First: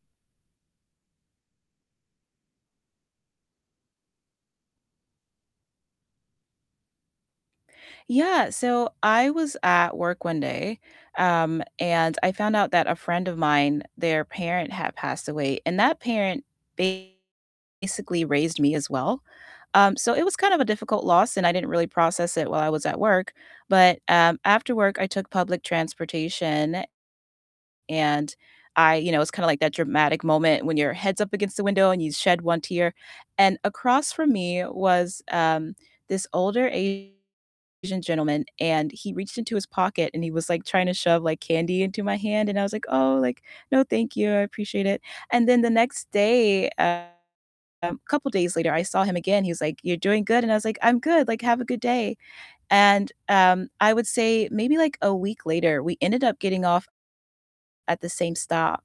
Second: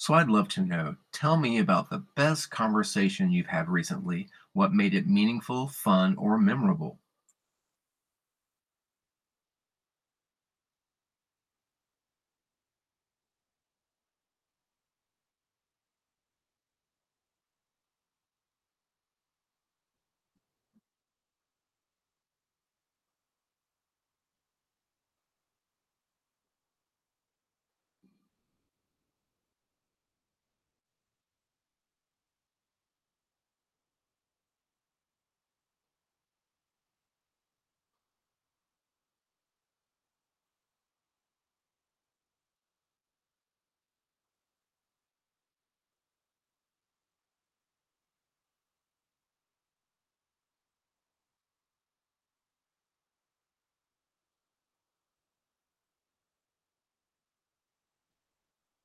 So, I'd love to know, tell me about the best conversation you've had recently, what made it meaningful, fun, or memorable? Yeah, so I was at work one day, um, and I found out that a friend of mine, their parent had passed away, and that parent basically raised me as well, um, so it was kind of a difficult loss, and I didn't really process it while I was at work, but, um, after work, I took public transportation and I you know, it was kinda like that dramatic moment when your head's up against the window and you shed one tear, and across from me was, um, this older Asian gentleman, and he reached into his pocket, and he was, like, tryna shove, like, candy into my hand, and I was like, "Oh," like, "no, thank you, I appreciate it." And then the next day, um couple days later, I saw him again, he was like, "You're doing good?" And I was like, "I'm good," like, "have a good day." And, um, I would say maybe, like, a week later, we ended up getting off at the same stop,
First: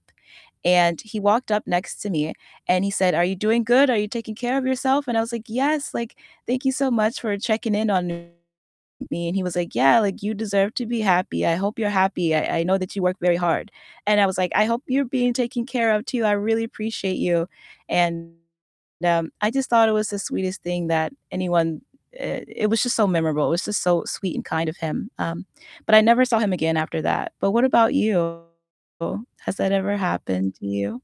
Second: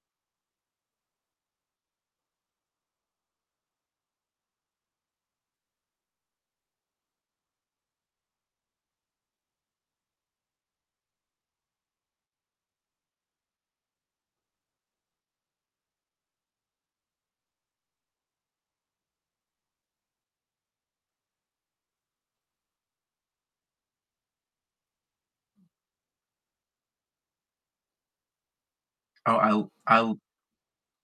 and he walked up next to me and he said, "Are you doing good? Are you taking care of yourself?" And I was like, "Yes," like, "thank you so much for checking in on me." And he was like, "Yeah," like, "you deserve to be happy, I hope you're happy, I I know that you work very hard." And I was like, "I hope you're being taken care of, too, I really appreciate you." And, um, I just thought it was the sweetest thing that anyone, eh It was just so memorable, it was just so sweet and kind of him, um, but I never saw him again after that, but what about you? Oh, Has I'll that ever I'll happened to you?